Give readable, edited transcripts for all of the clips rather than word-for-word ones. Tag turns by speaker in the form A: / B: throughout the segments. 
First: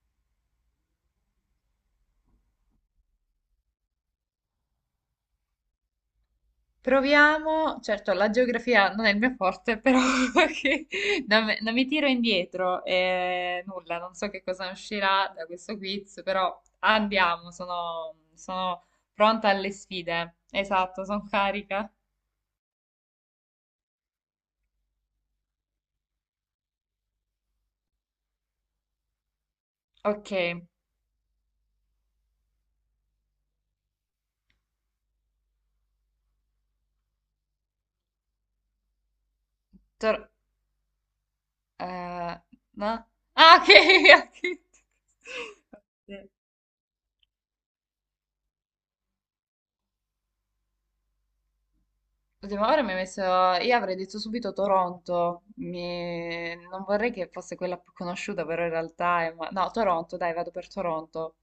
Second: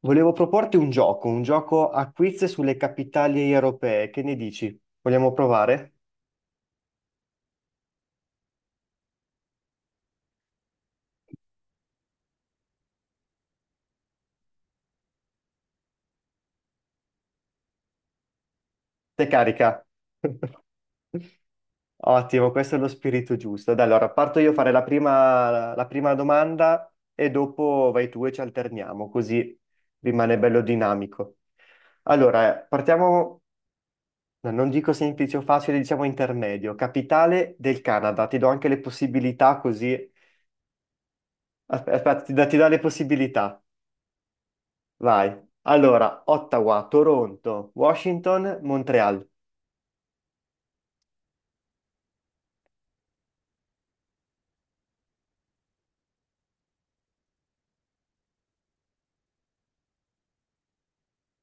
A: Volevo proporti un gioco a quiz sulle capitali europee. Che ne dici? Vogliamo provare?
B: Proviamo, certo, la geografia non è il mio forte, però che- non mi tiro indietro e nulla, non so che cosa uscirà da questo quiz, però andiamo, sono
A: Te
B: pronta alle
A: carica.
B: sfide. Esatto, sono carica.
A: Ottimo, questo è lo spirito giusto. Dai, allora parto io a fare la prima domanda e dopo vai tu e ci alterniamo, così
B: Ok,
A: rimane bello dinamico. Allora, partiamo, no, non dico semplice o facile, diciamo intermedio. Capitale del Canada, ti do anche le possibilità così.
B: tor-
A: Aspetta,
B: eh,
A: ti do le
B: no? Ah,
A: possibilità.
B: ok,
A: Vai. Allora,
B: ok.
A: Ottawa, Toronto, Washington, Montreal.
B: L'ultima ora mi ha messo, io avrei detto subito Toronto, non vorrei che fosse quella più conosciuta, però in realtà è, no, Toronto, dai, vado per Toronto.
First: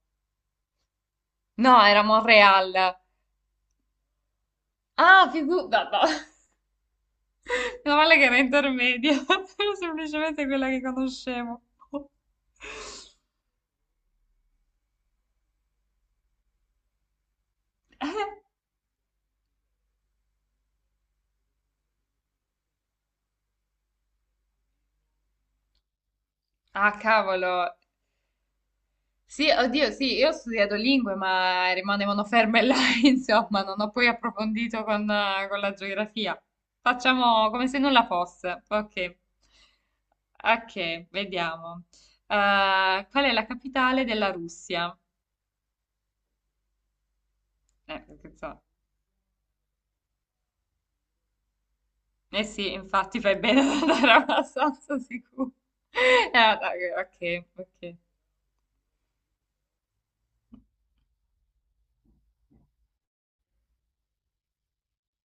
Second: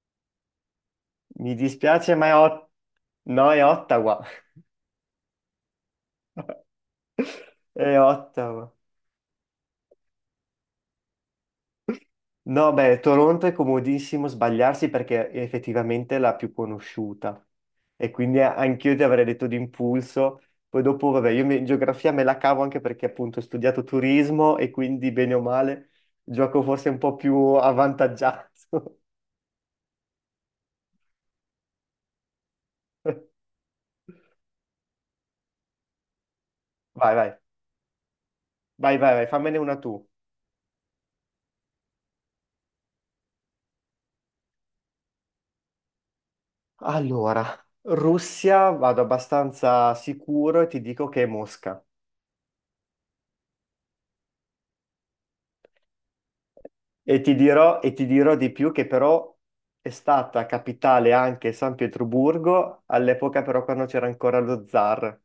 A: Mi
B: No, era
A: dispiace, ma è
B: Montreal.
A: no, è Ottawa.
B: Ah, no, no.
A: È
B: Meno male che era
A: Ottawa.
B: intermedia, era semplicemente quella che conoscevo.
A: No, beh, Toronto è comodissimo sbagliarsi perché è effettivamente la più conosciuta. E quindi anch'io ti avrei detto d'impulso. Poi dopo, vabbè, in geografia me la cavo anche perché appunto ho studiato turismo e quindi bene o male gioco forse un
B: Ah,
A: po' più
B: cavolo,
A: avvantaggiato.
B: sì, oddio, sì, io ho studiato lingue, ma rimanevano ferme là, insomma, non ho poi approfondito con la geografia.
A: Vai, vai,
B: Facciamo come se nulla fosse.
A: vai, vai,
B: Ok,
A: vai, fammene una tu.
B: ok, vediamo. Qual è la capitale della Russia?
A: Allora,
B: Che so.
A: Russia vado abbastanza sicuro e ti dico che è Mosca.
B: Eh sì, infatti fai bene ad andare abbastanza sicuro. Dai,
A: E ti
B: ok,
A: dirò, e
B: ok.
A: ti dirò di più che però è stata capitale anche San Pietroburgo, all'epoca però quando c'era ancora lo zar.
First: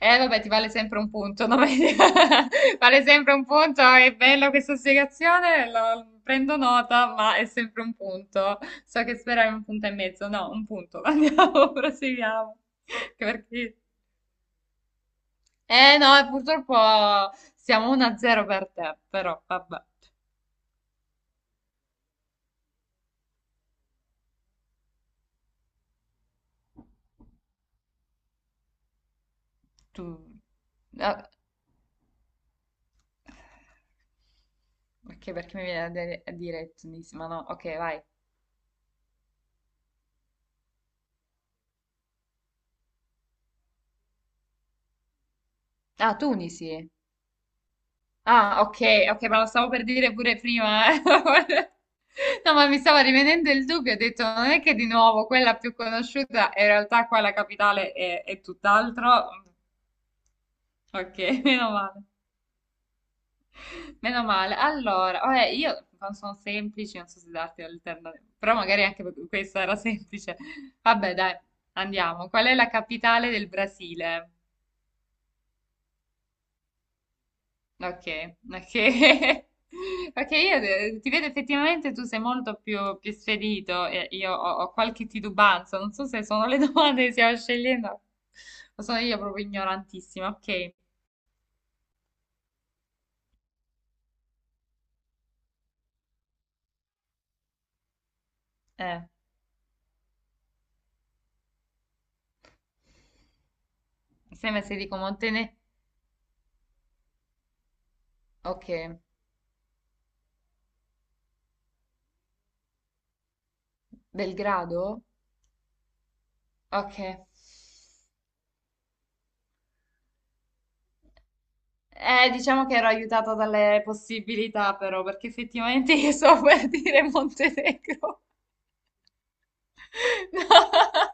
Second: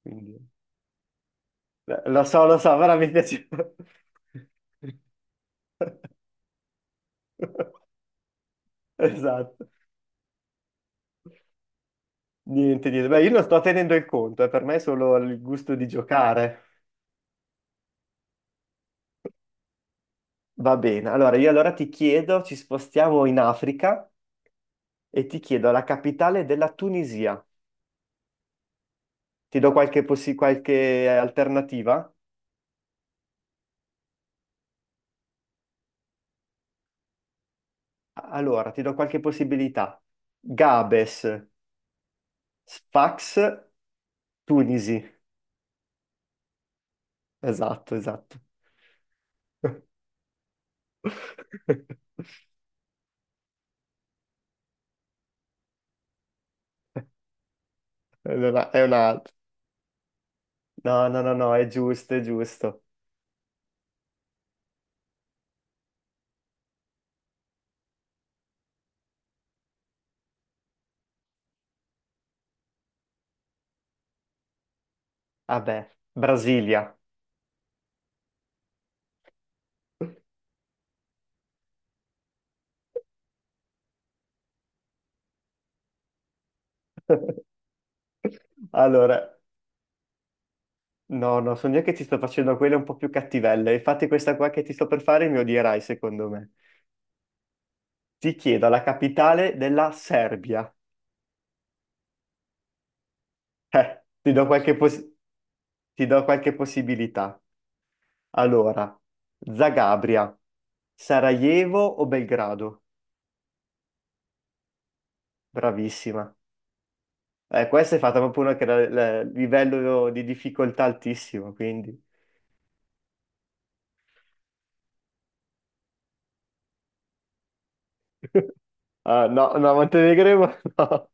A: Quindi,
B: Vabbè, ti vale sempre un punto, no?
A: lo so, però
B: Vale
A: mi
B: sempre un
A: piace.
B: punto, è bella questa spiegazione, prendo nota, ma è sempre un punto. So che speravi un
A: Esatto.
B: punto e mezzo, no, un punto. Andiamo, proseguiamo.
A: Niente, niente.
B: Che
A: Beh, io non sto
B: Perché.
A: tenendo il conto, per me è solo il gusto di
B: No,
A: giocare.
B: purtroppo siamo 1-0 per te, però vabbè.
A: Va bene, allora io ti chiedo, ci spostiamo in Africa e ti chiedo la capitale della Tunisia. Ti do
B: Tu...
A: qualche
B: ah,
A: alternativa?
B: Ok, perché mi viene a dire Tunisi, ma no, ok, vai.
A: Allora, ti do qualche possibilità. Gabes, Sfax, Tunisi.
B: Ah, Tunisi.
A: Esatto, esatto.
B: Ah, ok, ok, ma lo stavo per dire pure prima. No, ma mi stava rivenendo il dubbio, ho detto, non è che di nuovo quella più conosciuta, in realtà qua la capitale è
A: Allora,
B: tutt'altro.
A: no,
B: Ok,
A: no, no, no, è
B: meno male.
A: giusto, è giusto.
B: Meno male. Allora, vabbè, io non sono semplici, non so se darti l'alternativa, però magari anche questa era semplice. Vabbè, dai, andiamo. Qual è la capitale del Brasile?
A: Vabbè, Brasilia.
B: Ok, ok. Perché io ti vedo effettivamente tu sei molto più spedito e io ho qualche titubanza, non so se sono le domande che stiamo scegliendo o sono io
A: Allora,
B: proprio ignorantissima. Ok,
A: no, so io che ti sto facendo quelle un po' più cattivelle. Infatti questa qua che ti sto per fare mi odierai, secondo me. Ti chiedo la
B: eh,
A: capitale della Serbia. Eh, ti
B: mi
A: do
B: sembra
A: qualche
B: se dico
A: possibilità. Ti do qualche possibilità.
B: Ok,
A: Allora, Zagabria, Sarajevo o Belgrado?
B: Belgrado?
A: Bravissima.
B: Ok.
A: Questa è fatta proprio una che ha il livello di difficoltà altissimo, quindi...
B: Diciamo che ero aiutata dalle possibilità però, perché effettivamente io so per dire Montenegro.
A: Ah, no, no, Montenegro, no.
B: No.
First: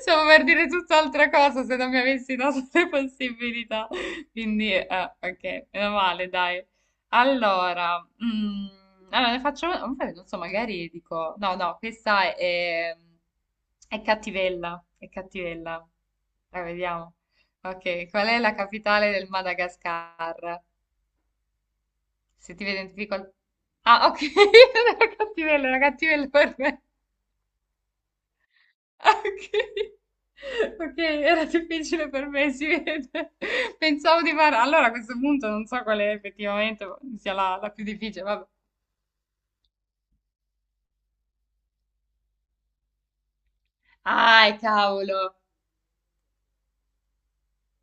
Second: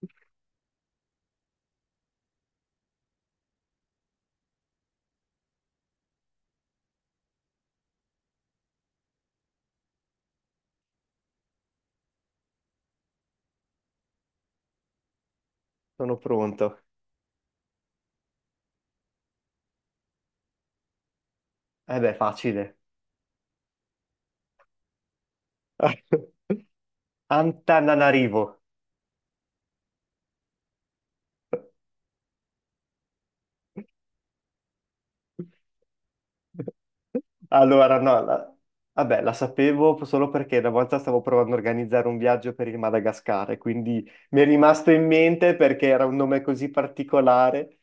B: Stavo per dire tutt'altra cosa se non mi avessi dato le possibilità. Quindi, ok, meno male, dai. Allora, ne faccio una, non so, magari dico, no, no, questa è cattivella, è cattivella.
A: Sono
B: La
A: pronto.
B: vediamo. Ok, qual è la capitale del Madagascar?
A: Eh beh,
B: Se ti
A: facile.
B: vedi in difficoltà. Ah, ok, era cattivella per me.
A: Antananarivo.
B: Ah, ok. Ok, era difficile per me, si vede. Pensavo di fare. Allora a questo punto non so quale effettivamente sia la più
A: Allora, no,
B: difficile, vabbè.
A: la- vabbè, la sapevo solo perché una volta stavo provando a organizzare un viaggio per il Madagascar, e quindi mi è
B: Ah,
A: rimasto in
B: cavolo.
A: mente perché era un nome così particolare.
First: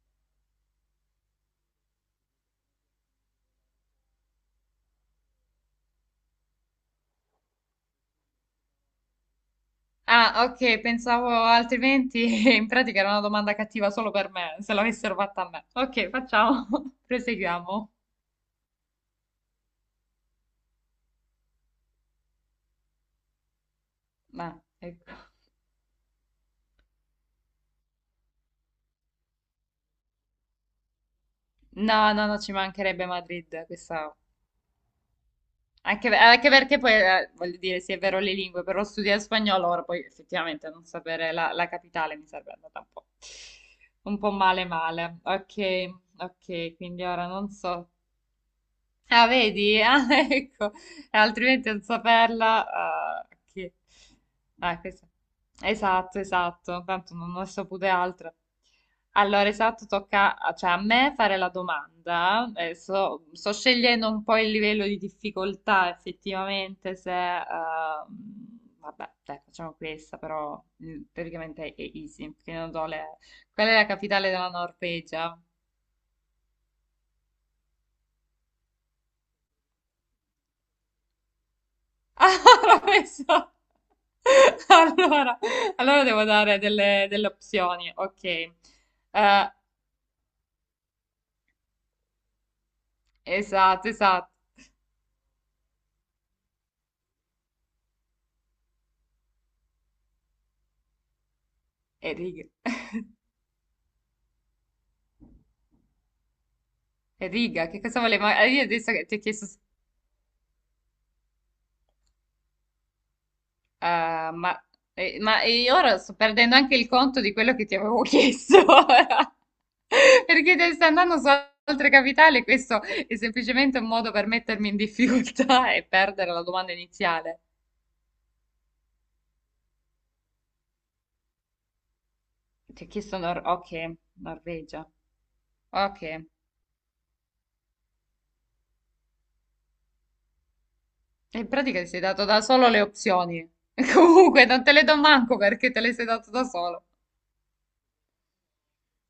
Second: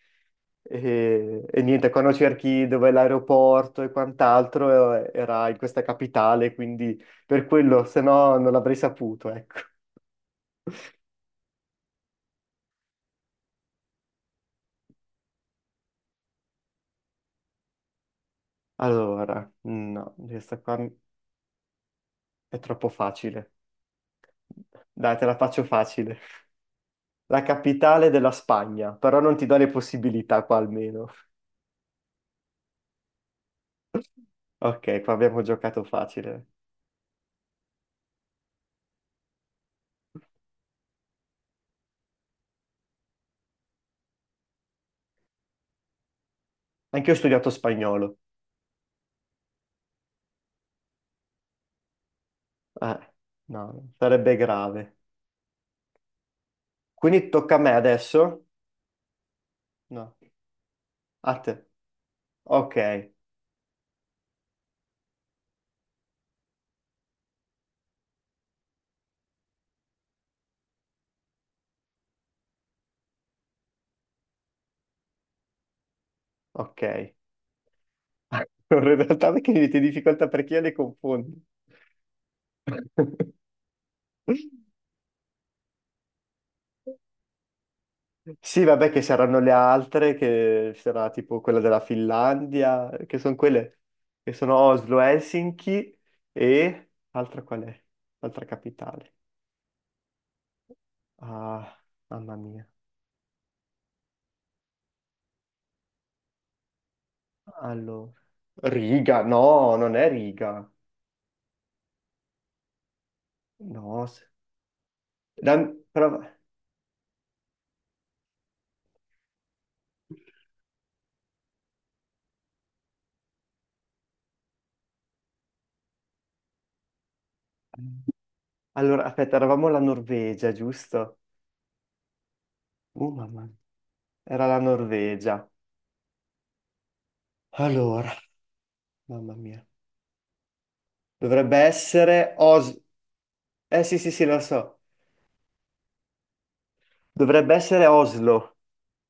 A: E niente, quando cerchi dove è l'aeroporto e quant'altro, era in questa capitale, quindi per quello, se no non l'avrei saputo, ecco.
B: Ah, ok, pensavo altrimenti in pratica era una domanda cattiva solo per me, se l'avessero fatta a me. Ok, facciamo. Proseguiamo.
A: Allora, no, questa qua è troppo facile.
B: Ma, ecco.
A: Dai, te la faccio facile. La capitale della Spagna, però non ti do le possibilità qua almeno.
B: No, no, no, ci mancherebbe Madrid, questa
A: Ok, qua abbiamo giocato
B: Anche,
A: facile.
B: anche perché poi, voglio dire, sì, è vero le lingue, però studiare spagnolo ora poi effettivamente non sapere la capitale mi sarebbe andata un po', male male. Ok, ok, quindi
A: Anche io ho
B: ora
A: studiato
B: non so.
A: spagnolo.
B: Ah, vedi? Ah, ecco, altrimenti non saperla.
A: Eh,
B: Che...
A: no, sarebbe
B: Ah,
A: grave.
B: questo- Esatto, esatto, tanto
A: Quindi
B: non ho
A: tocca a me
B: saputo altro.
A: adesso?
B: Allora, esatto,
A: No,
B: tocca cioè, a me
A: a
B: fare la
A: te.
B: domanda.
A: Ok,
B: Adesso sto scegliendo un po' il livello di difficoltà, effettivamente, se, vabbè, dai, facciamo questa, però teoricamente è easy, perché non so Qual è la capitale della Norvegia?
A: ok. Allora, in realtà perché mi metti in difficoltà perché io le confondo.
B: Ah, l'ho messo. Allora, allora, devo dare delle opzioni. Ok.
A: Sì, vabbè, che saranno le
B: Eh,
A: altre, che sarà tipo quella della Finlandia, che sono quelle
B: esatto, esatto.
A: che sono Oslo, Helsinki e altra qual è? Altra capitale. Ah,
B: E
A: mamma
B: Riga.
A: mia.
B: E Riga, che cosa
A: Allora,
B: volevo? Ah, io adesso che ti ho
A: Riga,
B: chiesto,
A: no, non è Riga. No, s-
B: eh, ma, ma
A: la-
B: io ora sto
A: però-
B: perdendo anche il conto di quello che ti avevo chiesto. Ora. Perché te stai andando su altre capitali, questo è semplicemente un modo per mettermi in difficoltà e perdere la domanda iniziale.
A: allora, aspetta, eravamo la Norvegia, giusto?
B: Ti ho chiesto
A: Mamma mia. Era la
B: Norvegia.
A: Norvegia.
B: Ok, e
A: Allora, mamma mia.
B: in
A: Dovrebbe
B: pratica ti sei dato
A: essere
B: da solo
A: Oslo.
B: le opzioni.
A: Eh sì, lo
B: Comunque, non te
A: so.
B: le do manco perché te le sei dato da solo.
A: Dovrebbe essere Oslo.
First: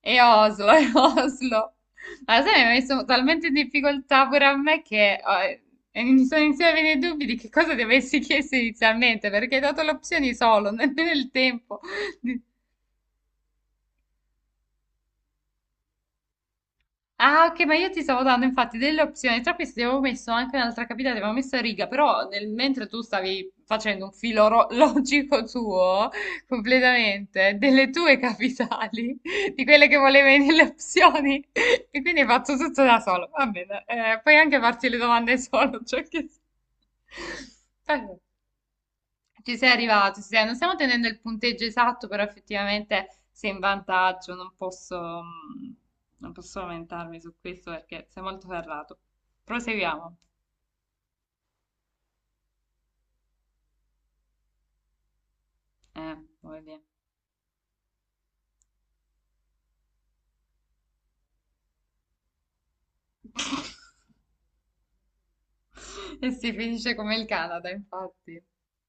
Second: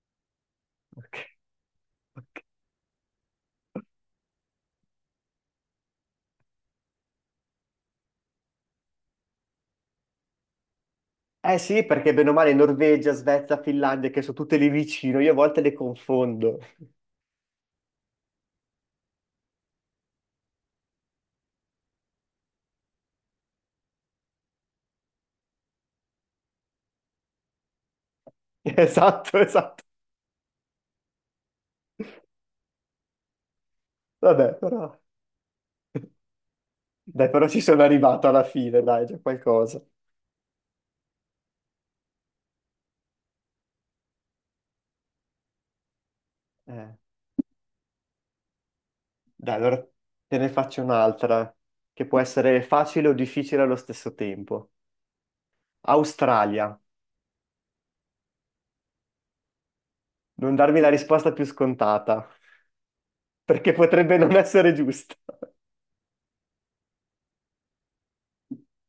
B: E Oslo, e
A: Ok,
B: Oslo. Ma
A: ok.
B: sai, mi ha messo talmente in difficoltà pure a me che e mi sono iniziati a venire i dubbi di che cosa ti avessi chiesto inizialmente, perché hai dato le opzioni solo, nemmeno il
A: Eh
B: tempo.
A: sì, perché bene o male Norvegia, Svezia, Finlandia, che sono tutte lì vicino, io a volte le confondo.
B: Ah, ok, ma io ti stavo dando infatti delle opzioni. Tra queste avevo messo anche un'altra capitale, avevo messo a Riga, però mentre tu stavi facendo un filo logico tuo, completamente, delle tue capitali,
A: Esatto,
B: di
A: esatto.
B: quelle che volevi nelle opzioni, e quindi hai fatto tutto da solo. Va bene, puoi
A: Vabbè,
B: anche farti
A: però...
B: le domande solo, cioè che.
A: Dai, però ci sono arrivato alla fine, dai, già
B: Ci sei
A: qualcosa.
B: arrivato, ci sei. Non stiamo tenendo il punteggio esatto, però effettivamente sei in vantaggio, non posso
A: Eh,
B: lamentarmi su questo perché sei molto ferrato.
A: Dai, allora
B: Proseguiamo.
A: te ne faccio un'altra, che può essere facile o difficile allo stesso tempo.
B: Voglio
A: Australia.
B: dire.
A: Non darmi la risposta più scontata, perché potrebbe non essere giusta.
B: E si finisce come il Canada, infatti.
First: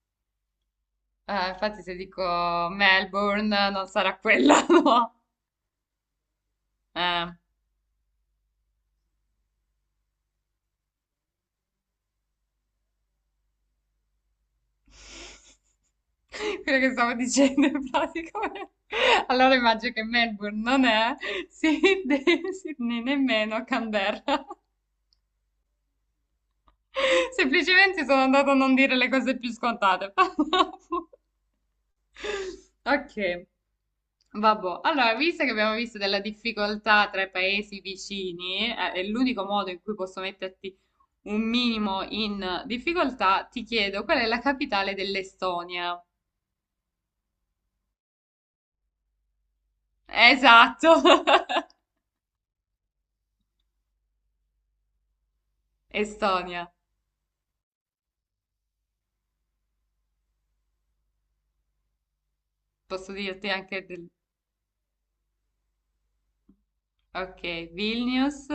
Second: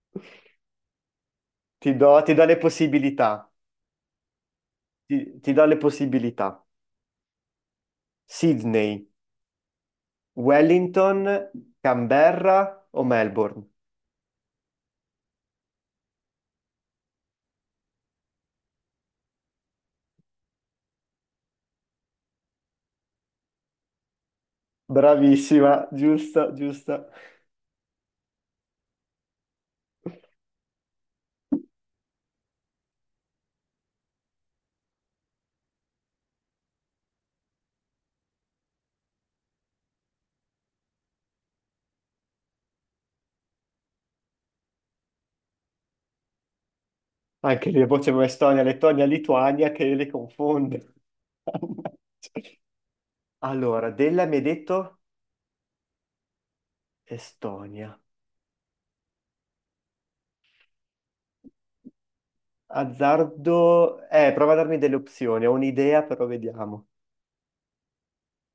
B: Infatti
A: Ti
B: se
A: do, ti do le
B: dico
A: possibilità.
B: Melbourne non sarà quella, no?
A: Ti do le possibilità.
B: Eh.
A: Sydney, Wellington, Canberra o Melbourne?
B: Quello che stavo dicendo in pratica. Allora immagino che Melbourne non è Sydney, nemmeno Canberra.
A: Bravissima, giusta, giusta.
B: Semplicemente sono andata a non dire le cose più scontate. Ok, vabbè. Allora, visto che abbiamo visto della difficoltà tra i paesi vicini, è l'unico modo in cui posso metterti un minimo in difficoltà, ti chiedo qual è la capitale dell'Estonia?
A: Anche lì, poi c'è Estonia, Lettonia, Lituania che le
B: Esatto.
A: confonde. Allora, della mi hai detto
B: Estonia,
A: Estonia.
B: posso dirti anche
A: Azzardo...
B: del.
A: Prova a darmi delle opzioni, ho un'idea, però vediamo.
B: Ok, Vilnius,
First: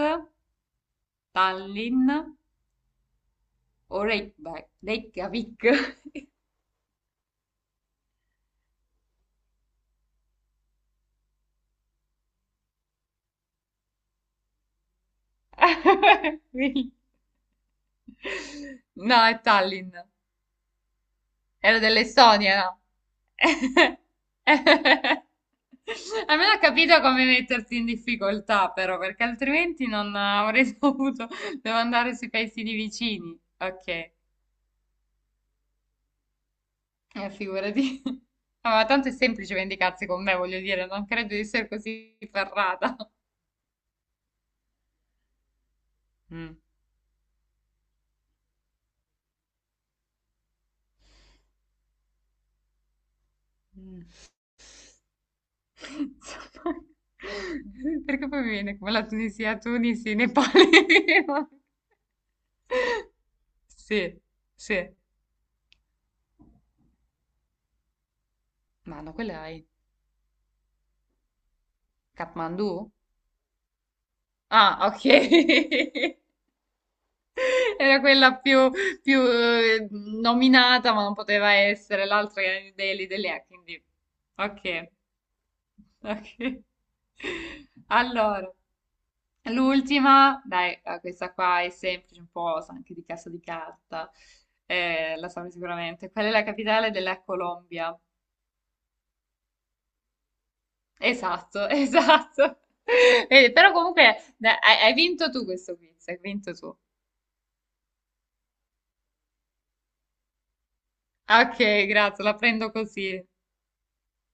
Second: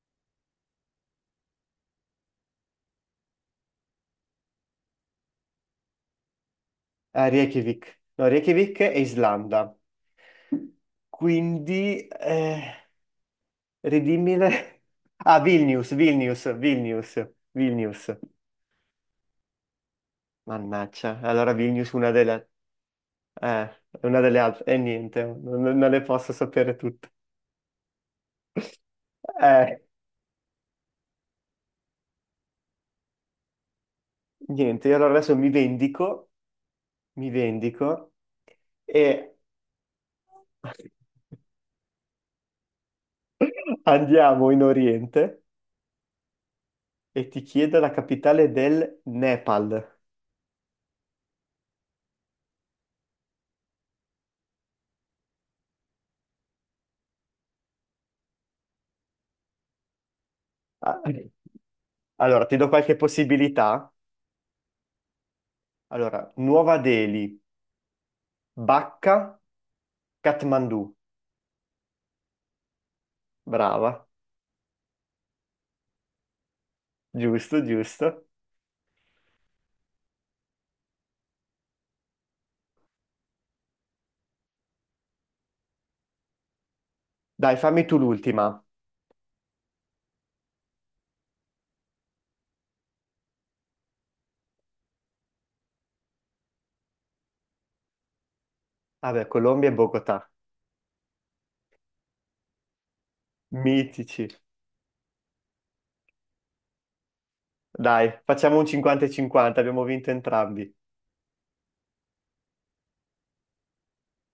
B: Tallinn o Reykjavik. Reykjavik.
A: Reykjavik. No, Reykjavik e Islanda. Quindi... Ridimmile. Ah, Vilnius, Vilnius,
B: Vil-
A: Vilnius, Vilnius.
B: No, è Tallinn.
A: Mannaggia, allora
B: Era
A: Vilnius una delle,
B: dell'Estonia, no?
A: eh, una delle altre, e niente, non le posso
B: Almeno ho
A: sapere
B: capito
A: tutte.
B: come metterti in difficoltà, però, perché
A: Eh,
B: altrimenti non avrei dovuto. Devo andare sui paesini vicini. Ok.
A: niente, io allora adesso mi
B: Figurati.
A: vendico
B: Ah, ma tanto è
A: e
B: semplice vendicarsi con me, voglio dire, non credo di essere così ferrata.
A: andiamo in Oriente
B: Mm.
A: e ti chiedo la capitale del Nepal.
B: Mm. Insomma, perché poi mi viene come la Tunisia, Tunisi, Nepali.
A: Ah, allora, ti do qualche possibilità.
B: Sì, sì.
A: Allora, Nuova Delhi,
B: Ma no,
A: Bacca,
B: quella è
A: Kathmandu.
B: Kathmandu?
A: Brava.
B: Ah, ok.
A: Giusto,
B: Era
A: giusto.
B: quella più, nominata, ma non poteva essere l'altra che era New Delhi, Delhi, quindi. Ok. Ok.
A: Dai, fammi tu l'ultima.
B: Allora, l'ultima, dai, questa qua è semplice, un po' sa anche di Casa di Carta. La saprai sicuramente. Qual è la capitale della Colombia?
A: Vabbè, Colombia e Bogotà.
B: Esatto, esatto. Però
A: Mitici.
B: comunque dai, hai vinto tu questo quiz, hai vinto tu.
A: Dai, facciamo un 50 e 50, abbiamo vinto entrambi.
B: Ok, grazie, la prendo così.